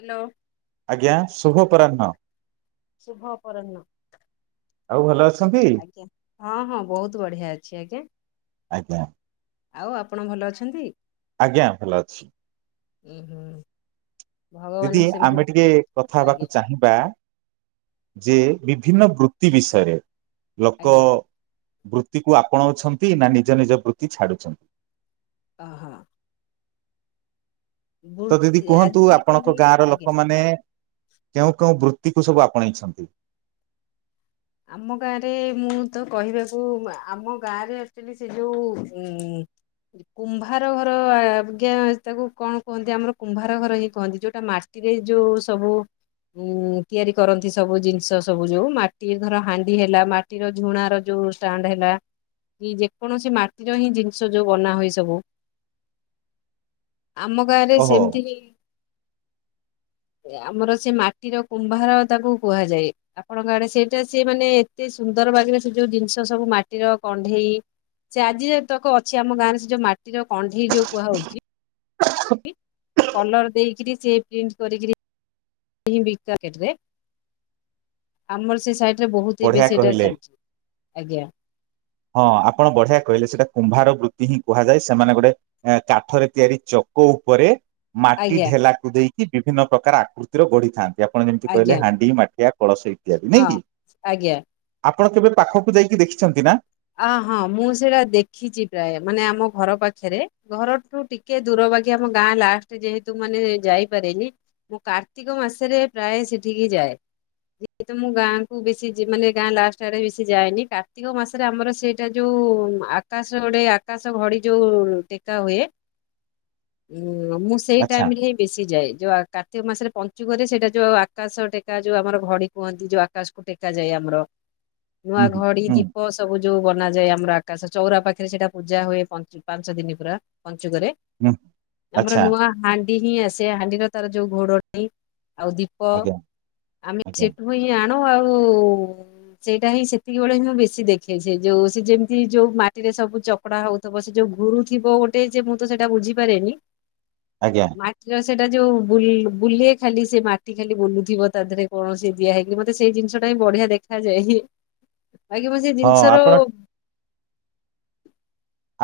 Hello. ଆଜ୍ଞା, ଶୁଭ ଅପରାହ୍ନ। ଶୁଭ ଅପରାହ୍ନ। ଆଉ ଭଲ ଅଛନ୍ତି? ଆଜ୍ଞା, ହଁ-ହଁ ବହୁତ ବଢିଆ ଅଛି ଆଜ୍ଞା। ଆଜ୍ଞା ଆଉ ଆପଣ ଭଲ ଅଛନ୍ତି? ଆଜ୍ଞା ଭଲ ଅଛି। ଉୁଁ ହୁଁ। ଭଗବାନ ଦିଦି ସେମିତି ଆମେ ଟିକେ କଥା ଆଜ୍ଞା ହବାକୁ ଚାହିଁବା? ଯେ ବିଭିନ୍ନ ବୃତ୍ତି ବିଷୟରେ ଲୋକ ଆଜ୍ଞା ବୃତ୍ତିକୁ ଆପଣାଉଛନ୍ତି ନା ନିଜ ନିଜ ବୃତ୍ତି ଛାଡୁଛନ୍ତି। ଅ ହଁ। ତ ଦିଦି ବୃତ୍ତି କୁହନ୍ତୁ। ଆଜିକାଲି ଆପଣଙ୍କ ଗାଁ ର ଆଜ୍ଞା। ଲୋକମାନେ କେଉଁ କେଉଁ ବୃତ୍ତିକୁ ସବୁ ଆପଣେଇଛନ୍ତି? ଆମ ଗାଁରେ ମୁଁ ତ କହିବାକୁ ଆମ ଗାଁରେ ସେ ଯୋଉ ଏ କୁମ୍ଭାର ଘର ଆଜ୍ଞା ତାକୁ କଣ କୁହନ୍ତି। ଆମର କୁମ୍ଭାର ଘର ହିଁ କୁହନ୍ତି ଯୋଉଟା ମା ମାଟିରେ ଯୋଉ ସବୁ ତିଆରି କରନ୍ତି। ସବୁ ଜିନିଷ ସବୁ ଯୋଉ ମା ମାଟି ଧର ହାଣ୍ଡି ହେଲା। ମାଟିର ଝୁଣାର ଯୋଉ ଷ୍ଟାଣ୍ଡ ହେଲା। କି? ଯେକୌଣସି ମାଟିର ହିଁ ଜିନିଷ ଯୋଉ ବନା ହୁଏ ସବୁ? ଆମ ଗାଁ ରେ ଓହୋ ସେମିତି କି? ଆମର ସେ ମାଟିର କୁମ୍ଭାର ତାକୁ କୁହାଯାଏ। ଆପଣଙ୍କ ଆଡେ ସେ ସେଟା ସେ ମାନେ ଏତେ ସୁନ୍ଦର ବାଗରେ ସେ ଯୋଉ ଜିନିଷ ସବୁ ମାଟିର କଣ୍ଢେଇ ସେ ଆଜି ଯେତକ ଅଛି ଆମ ଗାଁରେ ସେ ଯୋଉ ମାଟିର କଣ୍ଢେଇ ଯୋଉ କୁହାହଉଛି। କଲର ଦେଇକିରୀ ସେ ପ୍ରିଣ୍ଟ କରିକିରୀ ଏହି ବିକାକେବେ ଆମର ସେ ସାଇ ଟିରେ ବହୁତି ଏ ବଢିଆ ବେଶି ସେଇଟା କହିଲେ ଚାଲିଛି ଆଜ୍ଞା। ହଁ ଆପଣ ବଢିଆ କହିଲେ! ସେଇଟା କୁମ୍ଭାର ବୃତ୍ତି ହିଁ କୁହାଯାଏ। ସେମାନେ ଗୋଟେ ଏ କାଠରେ ତିଆରି ଚକ ଉପରେ ମାଟି ଆଜ୍ଞା ଢେଲାକୁ ଦେଇକି। ବିଭିନ୍ନ ପ୍ରକାର ଆକୃତିର ଗଢିଥାନ୍ତି। ଯେ ଆପଣ ଯେମିତି ଆଜ୍ଞା କହିଲେ ହାଣ୍ଡି ମାଠିଆ କଳସ ଇତ୍ୟାଦି ହଁ ନାଇଁ କି? ଆଜ୍ଞା। ଆପଣ କେବେ ପାଖକୁ ଯାଇକି ଦେଖିଛନ୍ତି ନା? ଆ ହଁ ମୁଁ ସେଇଟା ଦେଖିଛି ପ୍ରାୟ ମାନେ ଆମ ଘର ପାଖେରେ ଘରଠୁ ଟିକେ ଦୂର। ବାକି ଆମ ଗାଁ ଲାଷ୍ଟ ଯେହେତୁ ମାନେ ଯାଇପାରେନି। ମୁଁ କାର୍ତ୍ତିକ ମାସରେ ପ୍ରାୟ ସେଠିକି ଯାଏ। ଯେହେତୁ ମୁଁ ଗାଁକୁ ବେଶୀ ଯି ମାନେ ଗାଁ ଲାଷ୍ଟ ଆଡ଼େ ବେଶୀ ଯାଏନି କାର୍ତ୍ତିକ ମାସ ତାପରେ ଆମର ସେଇଟା ଯୋଉ ଆକାଶ ଗୋଟେ ଆକାଶ ଘଡି ଯୋଉ ଟେକା ହୁଏ। ହୁଁ ମୁଁ ସେଇ ଆଚ୍ଛା ଟାଇମରେ ବେଶି ଯାଏ। ଯଉ କାର୍ତ୍ତିକ ମାସରେ ପଞ୍ଚୁକରେ ସେଇଟା ଯୋଉ ଆକାଶ ଟେକା ଯୋଉ ଆମର ଘଡ଼ି କୁହନ୍ତି ଯୋଉ ଆକାଶକୁ ଟେକା ଯାଏ ଆମର। ନୂଆ ହୁଁ ହୁଁ ଘଡ଼ି ହୁଁ ଦି ହ ସବୁ ଯୋଉ ବନାଯାଏ। ଆମର ଆକାଶ ଚଉରା ପାଖରେ ସେଇଟା ପୂଜା ହୁଏ। ପଞ୍ଚ ପାଞ୍ଚ ଦିନ ପୁରା ପଞ୍ଚୁକରେ। ହୁଁ ଆମର ଆଚ୍ଛା ନୂଆ ହାଣ୍ଡି ହିଁ ଆସେ ହାଣ୍ଡିର ତାର ଯୋଉ ଘୋଡଣି ଆଉ ଦୀ ପ ଆଜ୍ଞା ଆମେ ଆଜ୍ଞା ସେଠୁ ହିଁ ଆଣୁ। ଆଉ ସେଇଟା ହିଁ ସେତିକି ବେଳେ ହିଁ ବେଶୀ ସେ ଦେଖେଇ ସେ ଯୋଉ ସେ ଯେମିତି ଯୋଉ ମାଟିରେ ସବୁ ଚକଡା ହଉଥିବ। ସେ ଯୋଉ ଘୁରୁଥିବ ଗୋ ଟେ ଯେ ମୁଁ ତ ସେଟା ବୁଝିପାରେନି। ଆଜ୍ଞା। ମାଟିର ସେଟା ଯୋଉ ବୁଲ ବୁଲେ ଖାଲି ସେ ମାଟି ଖାଲି ବୁଲୁଥିବ ତା ଦେହରେ କୌଣସି ଦିଆ ହେଇ- ମତେ ସେଇ ଜିନିଷ ଟା ହିଁ ବଢିଆ ଦେଖାଯାଏ ହେ ବାକି ମୁଁ ସେଇ ହଁ ଜିନିଷର। ଆପଣ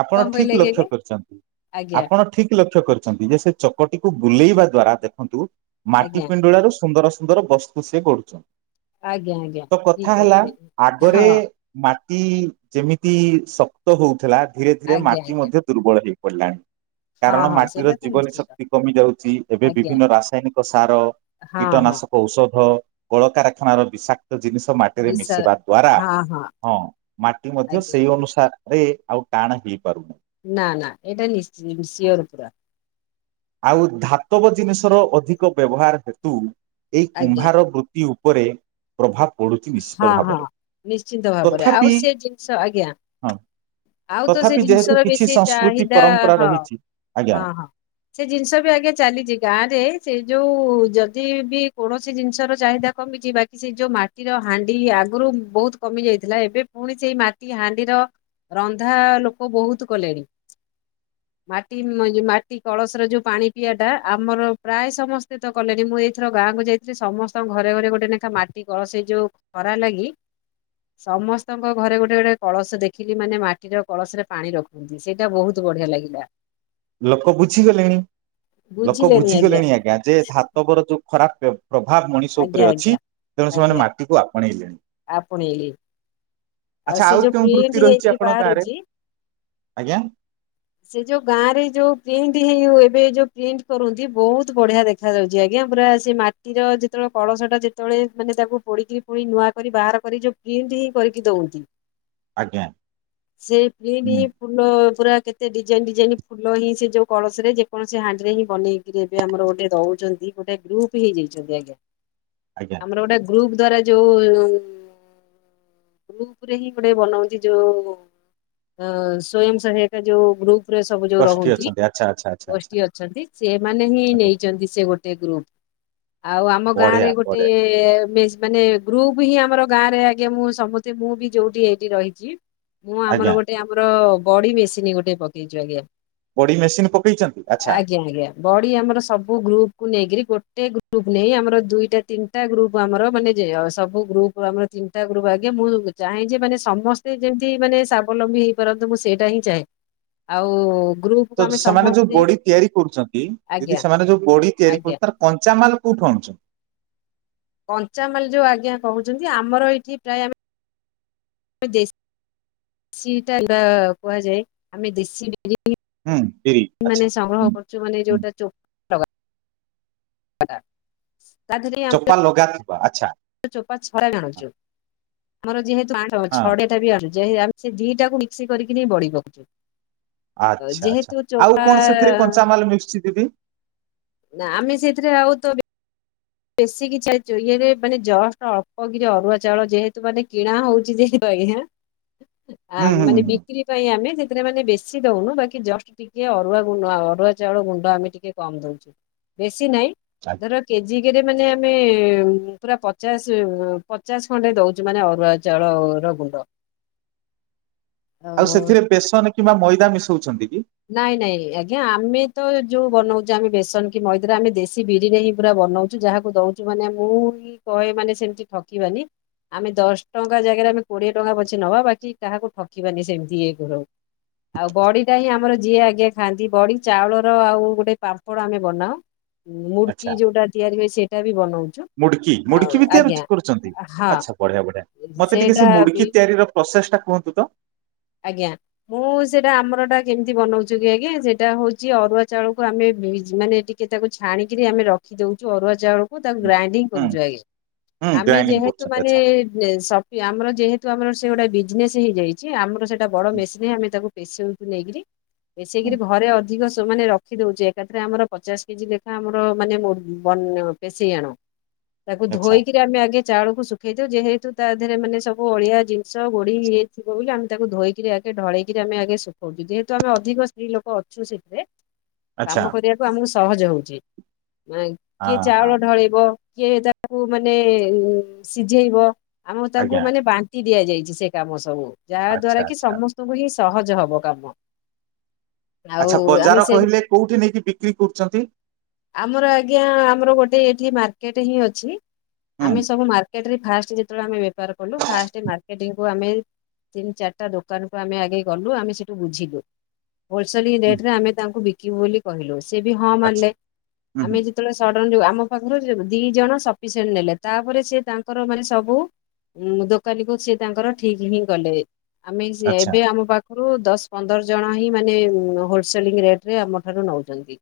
ଆପଣ କଣ ଠିକ୍ କହିଲେ କି ଆଜ୍ଞା ଲକ୍ଷ୍ୟ କରିଚନ୍ତି ଆଜ୍ଞା ଆପଣ ଠିକ୍ ଲକ୍ଷ୍ୟ କରି- ଚନ୍ତି ଯେ ସେ ଚକଟିକୁ ବୁଲେଇବା ଦ୍ଵାରା ଦେଖନ୍ତୁ ମାଟି ଆଜ୍ଞା ପିଣ୍ଡୁଳା ରୁ ସୁନ୍ଦର ସୁନ୍ଦର ବସ୍ ତୁ ସେ କରୁଛ ଆଜ୍ଞା ଆଜ୍ଞା ଠିକ୍ କହିଲେ ଆଗରେ ହଁ। ମାଟି ଯେମିତି ଶକ୍ତ ହଉଥିଲା ଧୀରେ ଧୀରେ ଆଜ୍ଞା ମାଟି ଆଜ୍ଞା ମଧ୍ୟ ଦୁର୍ବଳ ହେଇପଡ଼ିଲାଣି। ହଁ କାରଣ ହଁ ମାଟିର ସେଇଟା ତ ଜୀବନୀ ନିଶ୍ଚିତ ଶକ୍ତି କମି ଯାଉଚି ଏବେ ଆଜ୍ଞା ବିଭିନ୍ନ ରାସାୟନିକ ସାର। ହଁ ହଁ। କୀଟନାଶକ ଔଷଧ କଳକାରଖାନାର ବିଷାକ୍ ଜିନିଷ ମାଟିରେ ବିଶା ମିଶିବା ଦ୍ଵାରା ହଁ ମାଟି ମଧ୍ୟ ଆଜ୍ଞା ସେଇ ଅନୁସା ରେ ଆଉ ଟାଣ ହେଇପାରୁନି। ନା ନା ଏଇଟା ନିଶ୍ଚ ସିୟର ପୁରା। ଆଉ ଧାତବ ଜିନିଷର ଅଧିକ ବ୍ୟବହାର ହେତୁ ଏଇ ଆଜ୍ଞା କୁମ୍ଭାର ବୃ ତି ଉପରେ। ପ୍ରଭାବ ପଡୁଚି ନିଶ୍ଚିତ ହଁ ହଁ ଭାବରେ ନିଶ୍ଚିନ୍ତ ଭାବରେ ଆଉ ତଥାପି। ସେ ଜିନିଷ ଆଜ୍ଞା ହଁ ଆଉ ତ ସେ ତଥାପି ଯେହେତୁ ଜିନିଷର କିଛି ବେଶୀ ସଂସ୍କୃତି ଚାହିଦା ପରମ୍ପରା ହଁ ରହିଛି ଆଜ୍ଞା। ହଁ ହଁ। ସେ ଜିନିଷ ବି ଆଜ୍ଞା ଚାଲିଚି ଗାଁ ରେ ସେ ଯୋଉ ଯଦି ବି। କୌଣସି ଜିନିଷ ର ଚାହିଦା କମିଚି ବା କି ସେ ଯୋଉ ମା ଟିର ହାଣ୍ଡି ଆଗରୁ ବହୁତ କମି ଯାଇଥିଲା ଏବେ ପୁଣି ସେଇ ମାଟି ହାଣ୍ଡିର। ରନ୍ଧା ଲୋକ ବହୁତ କଲେଣି। ମାଟି ମାଟି କଳସରେ ଯୋଉ ପାଣି ପିଇଆ ଟା ଆମର ପ୍ରାୟ ସମସ୍ତେ ତ କଲେଣି ମୁଁ ଏଇଥର ଗାଁକୁ ଯାଇ ସେ ସମସ୍ତଙ୍କ ଘରେ ଘରେ ଗୋଟେ ନେଖା ମାଟି କଳସ ସେ ଯୋଉ ଖରା ଲାଗି। ସମସ୍ତଙ୍କ ଘରେ ଗୋଟେ ଗୋଟେ କଳସ ଦେଖିଲି ମାନେ ମାଟିର କଳସରେ ପାଣି ର ହ ସେଇଟା ବହୁତ ବଢିଆ ଲାଗିଲା। ଲୋକ ବୁଝିଗଲେଣି ଲୋକ ବୁଝିଗଲେଣି ଆଜ୍ଞା ଯେ ଧାତବର ଯୋଉ ଖରାପ ବ୍ୟ ପ୍ରଭାବ ମଣିଷ ଉପରେ ଆଜ୍ଞା ଅଛି ଆଜ୍ଞା। ତେଣୁ ସେମାନେ ମାଟିକୁ ଆପଣେଇଲେଣି। ପଣେଇଲେ। ଆଉ ଆଚ୍ଛା ସେ ଯୋଉ କେଉଁ ବୃତ୍ତି ପ୍ରିଟ ରହିଛି ହେଇକିରି ଆପଣଙ୍କ ଗାଁରେ ବାହାରୁଚି। ଆଜ୍ଞା ସେ ଯୋଉ ଗାଁ ରେ ଯୋଉ ପ୍ରିଣ୍ଟ ହେଇ ଏବେ ଯୋଉ ପ୍ରିଣ୍ଟ କରନ୍ତି ବହୁତ ବଢିଆ ଦେ ଦେଖାଯାଉଛି ଆଜ୍ଞା ପୁରା ସେ ମାଟିର ଯେତେବେଳେ କଳସ ଟା ଯେତେବେଳେ ମାନେ ତାକୁ ପୋଡିକିରି ପୁଣି ନୂଆ କରି ବାହାର କରି ଯୋଉ ପ୍ରିଣ୍ଟ ହିଁ କରିକି ଦଉନ୍ତି ଆଜ୍ଞା ସେ ପ୍ରିଣ୍ଟ ହୁଁ ହିଁ। ଫୁଲ ପୁରା କେତେ ଡିଜାଇନ ଡିଜାଇନ। ଫୁଲ ହିଁ ସେ ଯୋଉ କଳସ ରେ ଯେକୌଣସି ହାଣ୍ଡିରେ ହିଁ ବନେଇକିରି ଏବେ ଆମର ଗୋଟେ ଦଉଚନ୍ତି ଗୋଟେ ଗ୍ରୁପ୍। ହେଇଯାଇଛନ୍ତି ଆଜ୍ଞ। ଆଜ୍ଞା। ଗୋଟେ ଗ୍ରୁପ ଦ୍ଵାରା ଯୋଉ ଉପରେ ହିଁ ଗୋଟେ ବନଉଚି ଯୋଉ ଅ ସ୍ଵୟଂ ସହାୟକ ଯୋଉ ଗ୍ରୁପ୍। ରେ ସବୁ ଯୋଉ ଗୋଷ୍ଠୀ ରହୁନ୍ତି ଅଛନ୍ତି ଆଚ୍ଛା ଆଚ୍ଛା ଆଚ୍ଛା ଆଚ୍ଛା ଗୋଷ୍ଠୀ ଅଛନ୍ତି ସେମାନେ ହିଁ ଆଜ୍ଞା ନେଇଛନ୍ତି ସେ ଗୋ ଗୋଟେ ଗ୍ରୁପ ଆଉ ଆମ ଗାଁ ବଢିଆ ରେ ଗୋଟେ। ବଢିଆ ମାନେ ଗ୍ରୁପ ହିଁ ଆମର ଗାଁ ରେ ଆଜ୍ଞା ମୁଁ ସମସ୍ତେ ମୁଁ ବି ଯୋଉଠି ଏଇଠି ରହିଚି। ମୁଁ ଆଜ୍ଞା ଆମର ଗୋଟେ ଆମର ବଡି ମେସିନି ଗୋଟେ ପକେଇଚୁ ଆଜ୍ଞା। ବଡି ମେସିନ ପକେଇଚନ୍ତି? ଆଚ୍ଛା। ଆଜ୍ଞା ଆଜ୍ଞା ବଡି ଆମର ସବୁ ଗ୍ରୁପ୍ କୁ ନେଇକିରି, ଗୋଟେ ଗ୍ରୁପ୍ ନେଇ ଆମର ଦୁଇଟା, ତିନିଟା ଗ୍ରୁପ୍ ଆମର ମାନେ ଯେ ସବୁ ଗ୍ରୁପ୍ରରୁ ଆମର, ତିନିଟା ଗ୍ରୁପ୍ ଆଜ୍ଞା, ମୁଁ ଚାହେଁ ଯେ, ମାନେ ସମସ୍ତେ ଯେମିତି ମାନେ ସାବଲମ୍ବୀ ହେଇପାରନ୍ତୁ, ମୁଁ ସେଇଟା ହିଁ ଚାହେଁ। ଆଉ-ଉ ଗ୍ରୁପ୍ ତ ସେମାନେ ଯୋଉ ବଡି ତିଆରି କରୁଚନ୍ତି, ଆଜ୍ଞା ଯଦି ସେମାନେ ଯୋଉ ବଡି ତିଆରି ଆଜ୍ଞା କରୁ, ତାର କଞ୍ଚାମାଲ କୋଉଠୁ ଆଣୁଛ? କଞ୍ଚାମାଲ ଯୋଉ ଆଜ୍ଞା କହୁଚନ୍ତି, ଆମର ଏଇଠି ପ୍ରାୟ ଆମେ ଦେଶ୍ ଚିଟା [inaudible] କୁହାଯାଏ, ଆମେ ଦେଶୀ ବିରି ହୁଁ, ବିରି ମାନେ ଆଚ୍ଛା ସଂଗ୍ରହ ହୁଁ କରୁଚୁ ମାନେ, ହୁଁ ଯୋଉଟା ଚୋ ଅଡା ଚୋପା ଲଗା ଥିବା। ଚୋପା ଛଡା ବି ଆଣୁଛୁ। ଆମର ଯେହେତୁ [inaudible] ହଁ ଛଡେ [inaudible] ସେ ଦିଟାକୁ ମିକ୍ସି କରିକି ନେଇ ବଢିପକୁଛୁ। ଆଚ୍ଛା, ଆଚ୍ଛା, ଆଉ କଣ ସେଥିରେ କଞ୍ଚାମାଲ ମିିଶୁଛି ଦିଦି? ନା ଆମେ ସେଥିରେ ଆଉ ତ ବେ ବେଶୀ କିଛି ଇଏରେ ମାନେ ଜଷ୍ଟ ଅଳ୍ପ କିରି ଅରୁଆ ଚାଉଳ ଯେହେତୁ ମାନେ କିଣା ହଉଛି, ଯେହେତୁ ଆଜ୍ଞା ଆ ହୁଁ ହୁଁ ହୁଁ ମାନେ ବିକ୍ରି ପାଇଁ ଆମେ ସେଥିରେ ମାନେ ବେଶୀ ଦଉନୁ। ବାକି ଜଷ୍ଟ ଟିକେ ଅରୁଆ ଗୁ, ଅରୁଆ ଚାଉଳ ଗୁଣ୍ଡ ଆମେ ଟିକେ କମ୍ ଦଉଚୁ। ବେଶୀ ନାହିଁ। ଆଜ୍ଞା ଧର କେଜ୍ ଯିକେରେ ମାନେ-ଏଁ, ଆମେ ପୁରା ପଚାଶ, ପଚାଶ ଖଣ୍ଡେ ଦଉଛୁ, ମାନେ ଅରୁଆ ଚାଉଳ-ଅ ର ଗୁଣ୍ଡ। ଅ ଆଉ ସେଥିରେ ବେସନ କିମ୍ବା ମଇଦା ମିଶଉଛନ୍ତି କି? ନାଇଁ, ନାଇଁ, ଆଜ୍ଞା ଆମେ ତ ଯୋଉ ବନଉଚେ, ଆମେ ବେସନ କି ମଇଦା ଆମେ ଦେଶୀ ବିରିରେ ହିଁ, ପୁରା ବନଉ। ଯାହାକୁ ଦଉଛୁ ମାନେ, ମୁଁ ବି କହେ ମାନେ, ସେମତି ଠକିବାନି। ଆମେ ଦଶ ଟଙ୍କା ଜାଗାରେ ଆମେ କୋଡିଏ ଟଙ୍କା ପଛେ ନବା। ବାକି କାହାକୁ ଠକିବାନି ସେମିତି ଇଏ ଘରୁ ଆଉ, ବଡି କାହିଁ ଆମର ଯିଏ ଆଜ୍ଞା ଖାଆନ୍ତି ବଡି, ଚାଉଳର ଆଉ ଗୋଟେ ପାମ୍ପଡ଼ ଆମେ ବନାଉ। ମୁଡ଼୍କି ଯୋଉଟା ତିଆରି ହୁଏ, ସେଟା ବି ବନଉ। ମୁଡ୍କି! ମୁଡ୍କି ବି ତିଆରି କରୁଚନ୍ତି। ହଁ। ଆଚ୍ଛା, ବଢିଆ! ବଢିଆ! ମତେ ଟିକେ ସେଇଟା ସେ ବି ମୁଡ୍କି ତିଆରି ର ପ୍ରୋସେସ୍ ଟା କୁହନ୍ତୁ ତ? ଆଜ୍ଞା। ମୁଁ, ସେଇଟା ଆମର ଟା କେମିତି ବନଉଛିୁ କି ଆଜ୍ଞା, ସେଇଟା ହଉଛି ଅରୁଆ ଚାଉଳକୁ ଆମେ, ଭିଜ୍ ମାନେ ଟିକ୍ ଟିକେ ତାକୁ ଛାଣିକିରି ଆମେ ରଖି ଦେଉଛୁ, ଅରୁଆ ଚାଉ ମୁଁ, ତାକୁ ଗ୍ରାଇଣ୍ଡିଙ୍ଗ୍ ହୁଁ କରୁଛୁ ଆଜ୍ଞା, ହୁଁ ଆମେ ଗ୍ରାଇଣ୍ଡିଙ୍ଗ ଯେହେତୁ କରୁଛନ୍ତି ଆଚ୍ଛା ମାନେ-ଏ [unintelligible] ଆମର ଯେହେତୁ ଆମର ସେ ଗୋଟେ ବିଜନେସ୍ ହେଇଯାଇଛି, ଆମର ସେଇଟା ବଡ ହୁଁ, ମେସିନରେ ଆମେ ତାକୁ ପେସଉଚୁ ନେଇକରି, ପେସେଇକିରି ହୁଁ, ଘରେ ଅଧ୍ ଧିକସ ମାନେ ରଖିଦଉଛି, ଏକାଥରେ ଆମର ପଚାଶ କେଜି ଲେଖା ଆମର ମାନେ, ବନ୍ ପେଶେଇ ଆଣୁ। ତାକୁ ଆଚ୍ଛା ଧୋଇକିରି ଆମେ ଆଗେ ଚାଉଳକୁ ଶୁଖେଇ ଦଉ, ଯେହେତୁ ତା ଦେହରେ ମାନେ ସବୁ ଅଳିଆ ଜିନିଷ ଗୋଡି ଇଏ ଥିବ ବୋଲି ଆମେ ତାକୁ ଧୋଇକରି ଆଗେ, ଢଳେଇକରି ଆମେ ଆଗେ ଶୁଖଉଛୁ। ଯେହେତୁ, ଆମେ ଅଧିକ ସ୍ତ୍ରୀ ଲୋକ ଅଛୁ ସେଥିରେ ଆଚ୍ଛା କାମ କରିବାକୁ ଆମକୁ ସହଜ ହଉଛି କିଏ ହଁ ହଁ ଚାଉଳ ଢଳେଇବ? କିଏ ତାକୁ ମାନେ ସିଝେଇବ ଆମ ତାଙ୍କୁ ଆଜ୍ଞା ମାନେ ବାନ୍ ଦିଆଯାଇଛି ସେ କାମ ସବୁ ଯାହା ଆଚ୍ଛା ଦ୍ଵାରା କି ଆଚ୍ଛା ସମସ୍ତଙ୍କୁ ହିଁ ସହଜ ହବ କାମ। ଆଉ ଆଚ୍ଛା ଆମେ ବଜାର ସେ କହିଲେ କୋଉଠି ନେଇକି ବିକ୍ରି କରୁଛନ୍ତି? ଆମର ଆଜ୍ଞା ଆମର ଗୋଟେ ଏଠି ମାର୍କେଟ ହିଁ ଅଛି ହୁଁ ଆମେ ସବୁ ମାର୍ ଟ ଫାଷ୍ଟ ଯେତେବେଳେ ଆମେ ବେପାର କଲୁ ଫାଷ୍ଟ ମାର୍କେଟିଙ୍ଗକୁ ଆମେ ତିନି ଚାରିଟା ଦୋକାନକୁୁ ଆମେ ଆଗେଇ ଗଲୁ ଆମେ ସେଠୁ ବୁଝିଲୁ? ହୋଲସେଲି ହୁଁ ରେଟରେ ଆମେ ତାଙ୍କୁ ବିକିବୁ ବୋଲି କହିଲୁ ସେ ବି ହଁ ଆଚ୍ଛା ମାରିଲେ ହୁଁ ଆମେ ଯେ ବେଳେ ସଡନ୍ ଯୋଉ ଆମ ପାଖରୁ ଦି ଜଣ ସଫିସିଏଣ୍ଟ ନେଲେ ତାପରେ ସେ ତାଙ୍କର ମାନେ ସବୁ ଉଁ ଦୋକାନୀକୁ ସିଏ ତାଙ୍କର ଠିକ ହିଁ ଗଲେ ଆମେ ଆଚ୍ଛା ଏବେ ଆମ ପାଖ ପାଖରୁ ଦଶ ପନ୍ଦର ଜଣ ହିଁ ମାନେ ହୋଲସେଲିଂ ରେଟରେ ଆମ ଠାରୁ ନଉଛନ୍ତି।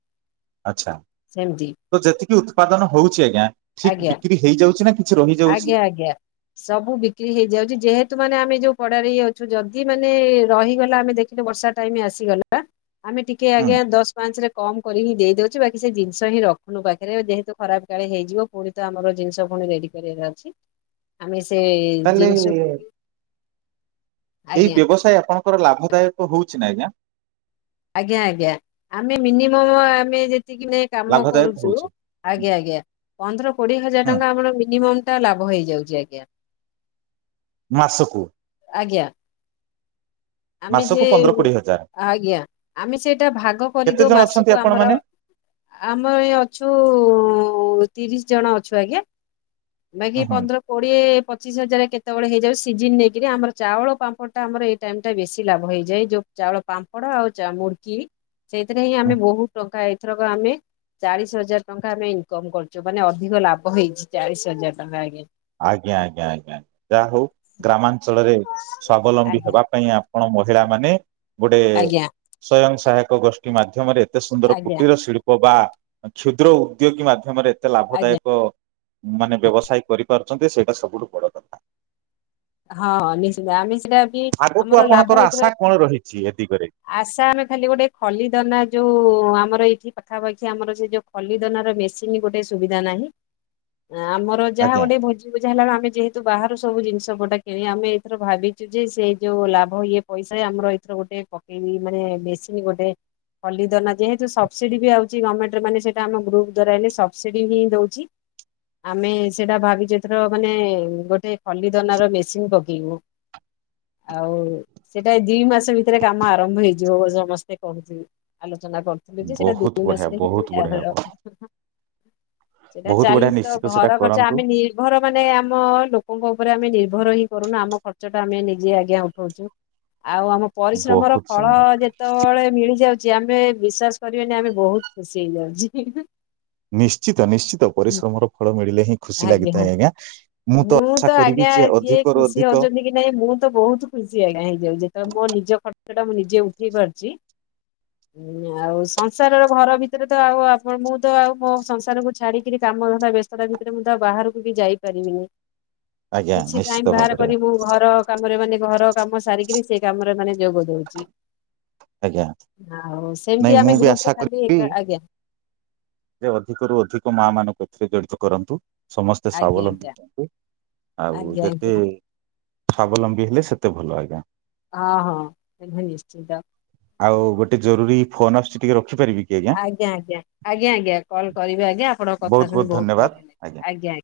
ଆଚ୍ଛା। ସେମିତି ତ ଯେତିକି ଉତ୍ପାଦନ ହଉଛି ଆଜ୍ଞା ଠିକ ଆଜ୍ଞା ବିକ୍ରି ହେଇଯାଉଛି ନା କିଛି ରହିଯାଉଛି? ଆଜ୍ଞା ଆଜ୍ଞା। ସବୁ ବିକ୍ରି ହେଇଯାଉଛି ଯେହେତୁ ମାନେ ଆମେ ଯୋଉ କଡାରେ ହେଇ ଯାଉଛୁ ଯଦି ମାନେ ରହିଗଲା ଆମେ ଦେଖିଲୁ ବର୍ଷା ଟାଇମ ଆସିଗଲା। ଆମେ ଟିକେ ହୁଁ ଆଜ୍ଞା ଦଶ ପାଞ୍ଚ ରେ କମ କରିକି ଦେଇଦଉଛି ବାକି ସେ ଜିନିଷ ହିଁ ରଖୁନୁ ପାଖରେ ଯେହେତ ଖରାପ କାଳେ ହେଇଯିବ ପୁଣି ତ ଆମର ଜିନିଷ ପୁଣି ରେଡି କରିବାର ଅଛି ଆମେ ସେ ତାହେଲେ ଜିନିଷକୁ ଏଇ ବ୍ୟବସାୟ ଆପଣଙ୍କର ଲାଭଦାୟକ ହଉଛି ନା ଏଇନା? ଆଜ୍ଞା ଆଜ୍ଞା ଆମେ ମିନିମମ ଆମେ ଯେତିକି ନେଇ କାମ ଲାଭଦାୟକ କରୁଚୁ ହଉଛି। ଆଜ୍ଞା ଆଜ୍ଞା ପନ୍ଦର କୋଡିଏ ହଜାର ହୁଁ ଟଙ୍କା ଆମର ମିନିମମ୍ ଟା ଲାଭ ହେଇଯାଉଚି ଆଜ୍ଞା। ମାସକୁ? ଆଜ୍ଞା। ଆମେ ମାସକୁ ଯେ ପନ୍ଦର କୋଡିଏ ହଜାର ଆଜ୍ଞା ଆମେ ସେଇଟା ଭାଗ କେତେ କରିଦଉ ଜଣ ଅଛନ୍ତି ମାସକୁ ଆପଣ ଆମର? ମାନେ ଆମର ଏଇ ଅଛୁ ତିରିଶ ଜଣ ଅଛୁ ଆଜ୍ଞା ବାକି ହୁଁ ହୁଁ ପନ୍ଦର କୋଡିଏ ପଚିଶ ହଜାର କେତେବେଳେ ହେଇଯାଉଚି ସିଜିିନ ନେଇକିରି ଆମର ଚାଉଳ ପାମ୍ପଡଟା ଆମର ଏଇ ଟାଇମ୍ ବେଶୀ ଲାଭ ହେଇଯାଏ ଯୋଉ ଚାଉଳ ପାମ୍ପଡ ଆଉ ମୁଡକି ସେଇଥିରେ ହିଁ ଆମେ ହୁଁ। ବହୁତ ଟଙ୍କା ଏଥରକ ଆମେ ଚାଳିଶ ହଜାର ଟଙ୍କା ଆମେ ଇନକମ କରିଚୁ ମାନେ ଅଧିକ ଲାଭ ହେଇଛି ଚାଳିଶ ହଜାର ଟଙ୍କା ଆଜ୍ଞା। ଆଜ୍ଞା ଆଜ୍ଞା ଆଜ୍ଞା ଯାହା ହଉ ଗ୍ରାମାଞ୍ଚଳରେ ସ୍ଵାବଲମ୍ବୀ ଆଜ୍ଞା ହେବା ପାଇଁ ଆପଣ ମହିଳା ମାନେ ଗୋଟେ ଆଜ୍ଞା ସ୍ଵୟଂସହାୟକ ଗୋଷ୍ଠୀ ମାଧ୍ୟମରେ ଏତେ ସୁନ୍ଦର ଆଜ୍ଞା କୁଟୀର ଶିଳ୍ପ ବା କ୍ଷୁଦ୍ର ଉଦ୍ୟୋଗୀ ମାଧ୍ୟମରେ ଏତେ ଆଜ୍ଞା ଲାଭଦାୟକ ମାନେ ବ୍ୟବସାୟ କରିପାରୁଚନ୍ତି ସେଇଟା ସବୁଠୁ ବଡ କଥା ହଁ ନିଶ୍ଚିିତ ଆମେ ସେଟା ବି ଆଗକୁ ଆମର ଲାଭ ଆପଣଙ୍କର ଏଥିରେ ଆଶା କଣ ରହିଛି ଏ ଦିଗରେ? ଆଶା ଆମେ ଖାଲି ଗୋଟେ ଖଲିଦନା ଯୋଉ ଆମର ଏଇଠି ପାଖାପାଖି ଆମର ସେ ଯୋଉ ଖଲିଦନାର ମେସିନି ଗୋଟେ ସୁବିଧା ନାହିଁ ଆମ ର ଯାହା ଆଜ୍ଞା। ଗୋଟେ ଭୋଜି ଭୁଜା ହେଲା ଆମେ ଯେହେତୁ ବାହାରୁ ସବୁ ଜିନିଷ ପଟା କିଣି ଆମେ ଏଥର ଭାବିଚୁ ଯେ ସେଇ ଯୋଉ ଲାଭ ଇଏ ପଇସା ଆମର ଏଇଥର ଗୋଟେ ଏଇ ମାନେ ମେସିନି ଗୋଟେ ଖଲି ଦନା ଯେହେତୁ ସବସିଡି ବି ଆଉଛି ଗମେଣ୍ଟ ର ମାନେ ସେଇଟା ଆମ ଗ୍ରୁପ୍ ଦ୍ଵାରା ହେଲେ ସବସିଡି ହିଁ ଦଉଚି। ଆମେ ସେଇଟା ଭାବିଚୁ ଏଥର ମାନେ ଗୋଟେ ଖଲି ଦନା ର ମେସିନ୍ ପକେଇବୁ। ଆଉ ସେଟା ଦି ମାସ ଭିତରେ କାମ ଆରମ୍ଭ ହେଇଯିବ ସମସ୍ତେ କହୁଚି ଆଲୋଚନା କରୁଥିଲେ ଯେ ସେଇଟା ବହୁତ ଦୁଇ ବଢିଆ ମାସରେ ହିଁ ବହୁତ ବଢିଆ ହବ ସେଇଟା ବହୁତ ବଢିଆ ଚାଲିଚି ତ ନିଶ୍ଚିତ ଘର ସେଟା ଖର୍ଚ୍ଚ କରନ୍ତୁ ଆମେ ନିର୍ଭର ମାନେ ଆମ ଲୋକଙ୍କ ଉପରେ ଆମେ ନିର୍ଭର ହିଁ କରୁନୁ ଆମ ଖର୍ଚ୍ଚଟା ଆମେ ନିଜେ ଆଜ୍ଞା ଉଠାଉଚୁ ଆଉ ଆମ ପରିଶ୍ରମର ବହୁତ ଫଳ ସୁନ୍ଦର। ଯେତେବେଳେ ମିଳିଯାଉ ଚି ଆମେ ବିଶ୍ୱାସ କରିବେନି ଆମେ ବହୁତ ଖୁସି ହେଇଯାଉଚି। ନିଶ୍ଚିତ ନିଶ୍ଚିତ ପରିଶ୍ରମର ଫଳ ମିଳିଲେ ହିଁ ଖୁସି ଲାଗିଥାଏ ଆଜ୍ଞା ମୁଁ ତ ଆଶା କରିବି ଆଜ୍ଞା ଯେ କିଏ ଅଧିକରୁୁ ଖୁସି ଅଧିକ ହଉଛନ୍ତି କି ନାଇଁ ମୁଁ ତ ବହୁତ ଖୁସି ଆଜ୍ଞା ହେଇଯାଉଚି ଯେତେବେଳେ ମୋ ନିଜ ଖର୍ଚ୍ଚ ଟା ମୁଁ ନିଜେ ଉଠେଇ ପାରୁଚି। [inaudible] ଆଉ ସଂସାରର ଘର ଭିତରେ ତ ଆଉ ଆପଣ ମୁଁ ତ ଆଉ ମୋ ସଂସାରକୁ ଛାଡିକିରି କାମଧନ୍ଦା ବ୍ୟସ୍ତତା ଭିତ ସେଥିରେ ମୁଁ ତ ବାହାରକୁ ବି ଯାଇପାରିବିନି ଆଜ୍ଞା କିଛି ଟାଇମ ନିଶ୍ଚିତ ବାହାର ଭାବରେ କରିବୁ ଘର କାମରେ ମାନେ ଘର କାମ ସାରିକିରି ସେ କାମରେ ମାନେ ଯୋଗ ଦଉଚି। ଆଜ୍ଞା ଆଉ ସେମତି ନାଇଁ ଆମେ ମୁଁ ବି ଗ୍ରୁପରେ ଆଶା ଖାଲି କରିବି ଏକ ଆଜ୍ଞା। ଯେ ଅଧିକରୁୁ ଅଧିକ ମା ମାନଙ୍କୁ ଏଥିରେ ଜଡ଼ିତ କରନ୍ତୁ। ସମସ୍ତେ ଆଜ୍ଞା ସ୍ୱାବଲମ୍ବୀ ଆଜ୍ଞା ହୁଅନ୍ତୁ ଆଉ ଆଜ୍ଞା ଯେତେ ଆଜ୍ଞା। ସ୍ୱାବଲମ୍ବୀ ହେଲେ ସେତେ ଭଲ ଆଜ୍ଞା। ହଁ ହଁ [unintelligible] ନିଶ୍ଚିନ୍ତ। ଆଉ ଗୋଟେ ଜରୁରୀ ଫୋନ ଆସୁଚି ଟିକେ ରଖିପାରିବି? ଆଜ୍ଞା ଆଜ୍ଞା ଆଜ୍ଞା ଆଜ୍ଞା କଲ୍ କରିବେ ଆଜ୍ଞା ଆପଣଙ୍କ କଥା ଶୁଣି ବହୁତ ଭଲ ଆଜ୍ଞା